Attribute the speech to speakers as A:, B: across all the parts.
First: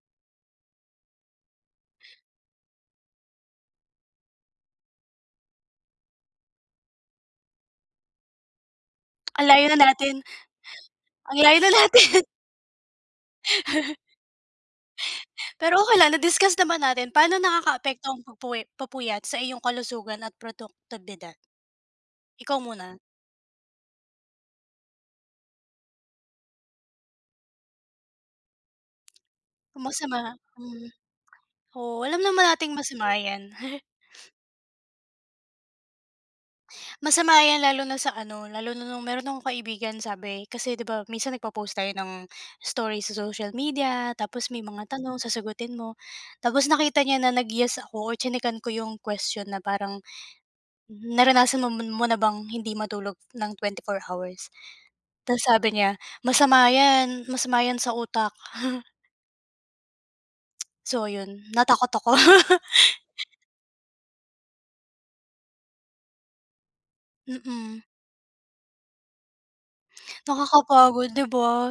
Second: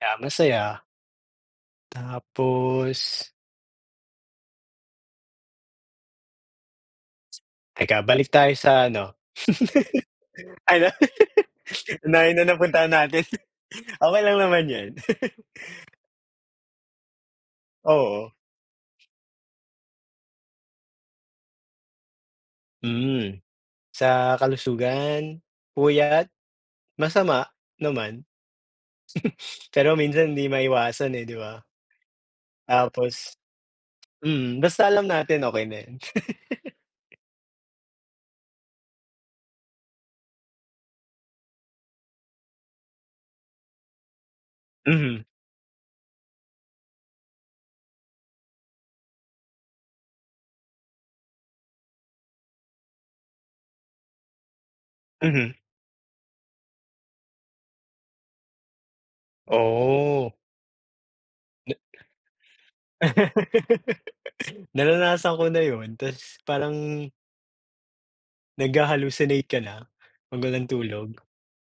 A: Kaya, masaya. Tapos Teka balik tayo sa ano
B: Ang layo na natin
A: ano?
B: ang layo na
A: ang
B: natin.
A: layo na napuntahan natin. Okey lang naman yun.
B: Pero okey lang, na-discuss naman natin, paano nakakaapekto ang
A: Oo.
B: pagpwe papuyat sa iyong kalusugan at produktibidad? Ikaw muna.
A: Hmm, sa kalusugan, puyat, masama naman.
B: Kung
A: Pero
B: masama,
A: minsan hindi
B: hmm
A: maiwasan, eh 'di ba.
B: oo alam naman nating masama
A: Tapos
B: 'yan.
A: mm, basta alam natin okey na yun.
B: Masama yan lalo na sa ano, lalo na nung meron akong kaibigan sabi kasi 'di ba minsan nagpo-post tayo ng story sa social media, tapos may mga tanong
A: Mhm.
B: sasagutin mo. Tapos nakita niya na nag yes ako o tsinekan ko 'yong question na parang, naranasan mon mo na bang hindi matulog ng 24 hours? 'Tas
A: Mhm.
B: sabi niya masama 'yan, masama 'yan sa utak.
A: Oh.
B: So yun,
A: Na
B: natakot ako.
A: Naranasan ko na yun, 'tas parang
B: Mm.
A: Nagha-hallucinate ka na, 'pag walang
B: Nakakapagod
A: tulog,
B: 'di ba?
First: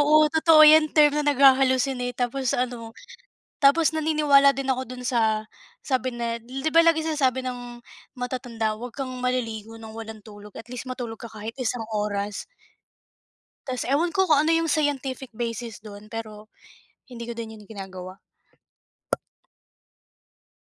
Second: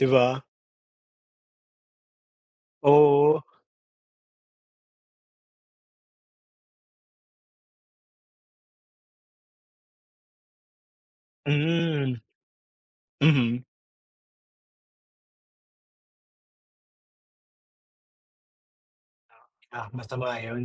A: 'di ba?
B: totoo yan term na nagha-hallucinate tapos ano,
A: Oo.
B: tapos naniniwala din ako dun sa sabi na, di ba laging sinasabi ng matatanda wag kang maliligo ng walang tulog at least matulog ka kahit isang
A: Hmm.
B: oras.
A: Mhm.
B: 'Tas ewan ko kung ano yung scientific basis dun, pero hindi ko din yun ginagawa.
A: Ah, masama yun.